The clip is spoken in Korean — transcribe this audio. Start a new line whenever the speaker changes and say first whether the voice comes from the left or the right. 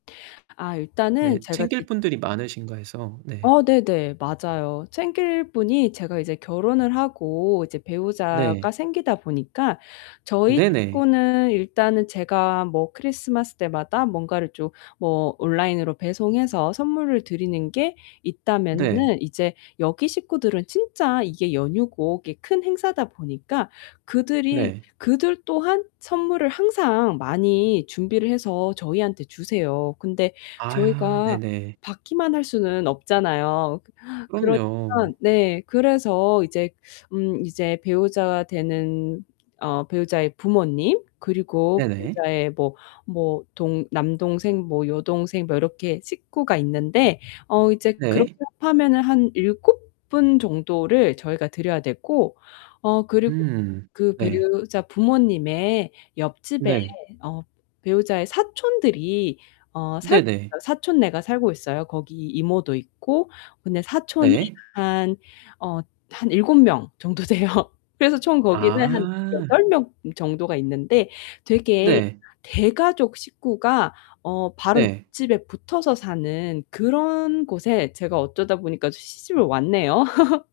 left: 아
right: 네,
left: 일단은 제가
right: 챙길
left: 지금
right: 분들이 많으신가 해서 네.
left: 아 네네. 맞아요. 챙길 분이 제가 이제 결혼을 하고 이제 배우자가
right: 네.
left: 생기다 보니까 저희
right: 네네.
left: 식구는 일단은 제가 뭐 크리스마스 때마다 뭔가를 좀 뭐 온라인으로 배송해서 선물을 드리는 게
right: 네.
left: 있다면은 이제 여기 식구들은 진짜 이게 연휴고 이게 큰 행사다 보니까 그들이
right: 네.
left: 그들 또한 선물을 항상 많이 준비를 해서 저희한테 주세요. 근데
right: 아
left: 저희가
right: 네네.
left: 받기만 할 수는 없잖아요. 그러니까
right: 그럼요.
left: 네. 그래서 이제 음 이제 배우자가 되는 어 배우자의 부모님 그리고
right: 네네.
left: 배우자의 뭐 뭐 동 남동생 뭐 여동생 뭐 이렇게 식구가 있는데 어 이제 그렇게
right: 네.
left: 합하면은 한 7 분 정도를 저희가 드려야 되고 어 그리고 또
right: 음
left: 그
right: 네.
left: 배우자 부모님의 옆집에
right: 네.
left: 어 배우자의 사촌들이 어 살고
right: 네네.
left: 있어요. 사촌네가 살고 있어요. 거기 이모도 있고. 근데 사촌이
right: 네.
left: 한 어 한 7 명 정도 돼요. 그래서 총 거기는 한
right: 아.
left: 8 명 정도가 있는데 되게
right: 네.
left: 대가족 식구가 어 바로
right: 네.
left: 옆집에 붙어서 사는 그런 곳에 제가 어쩌다 보니까 시집을 왔네요.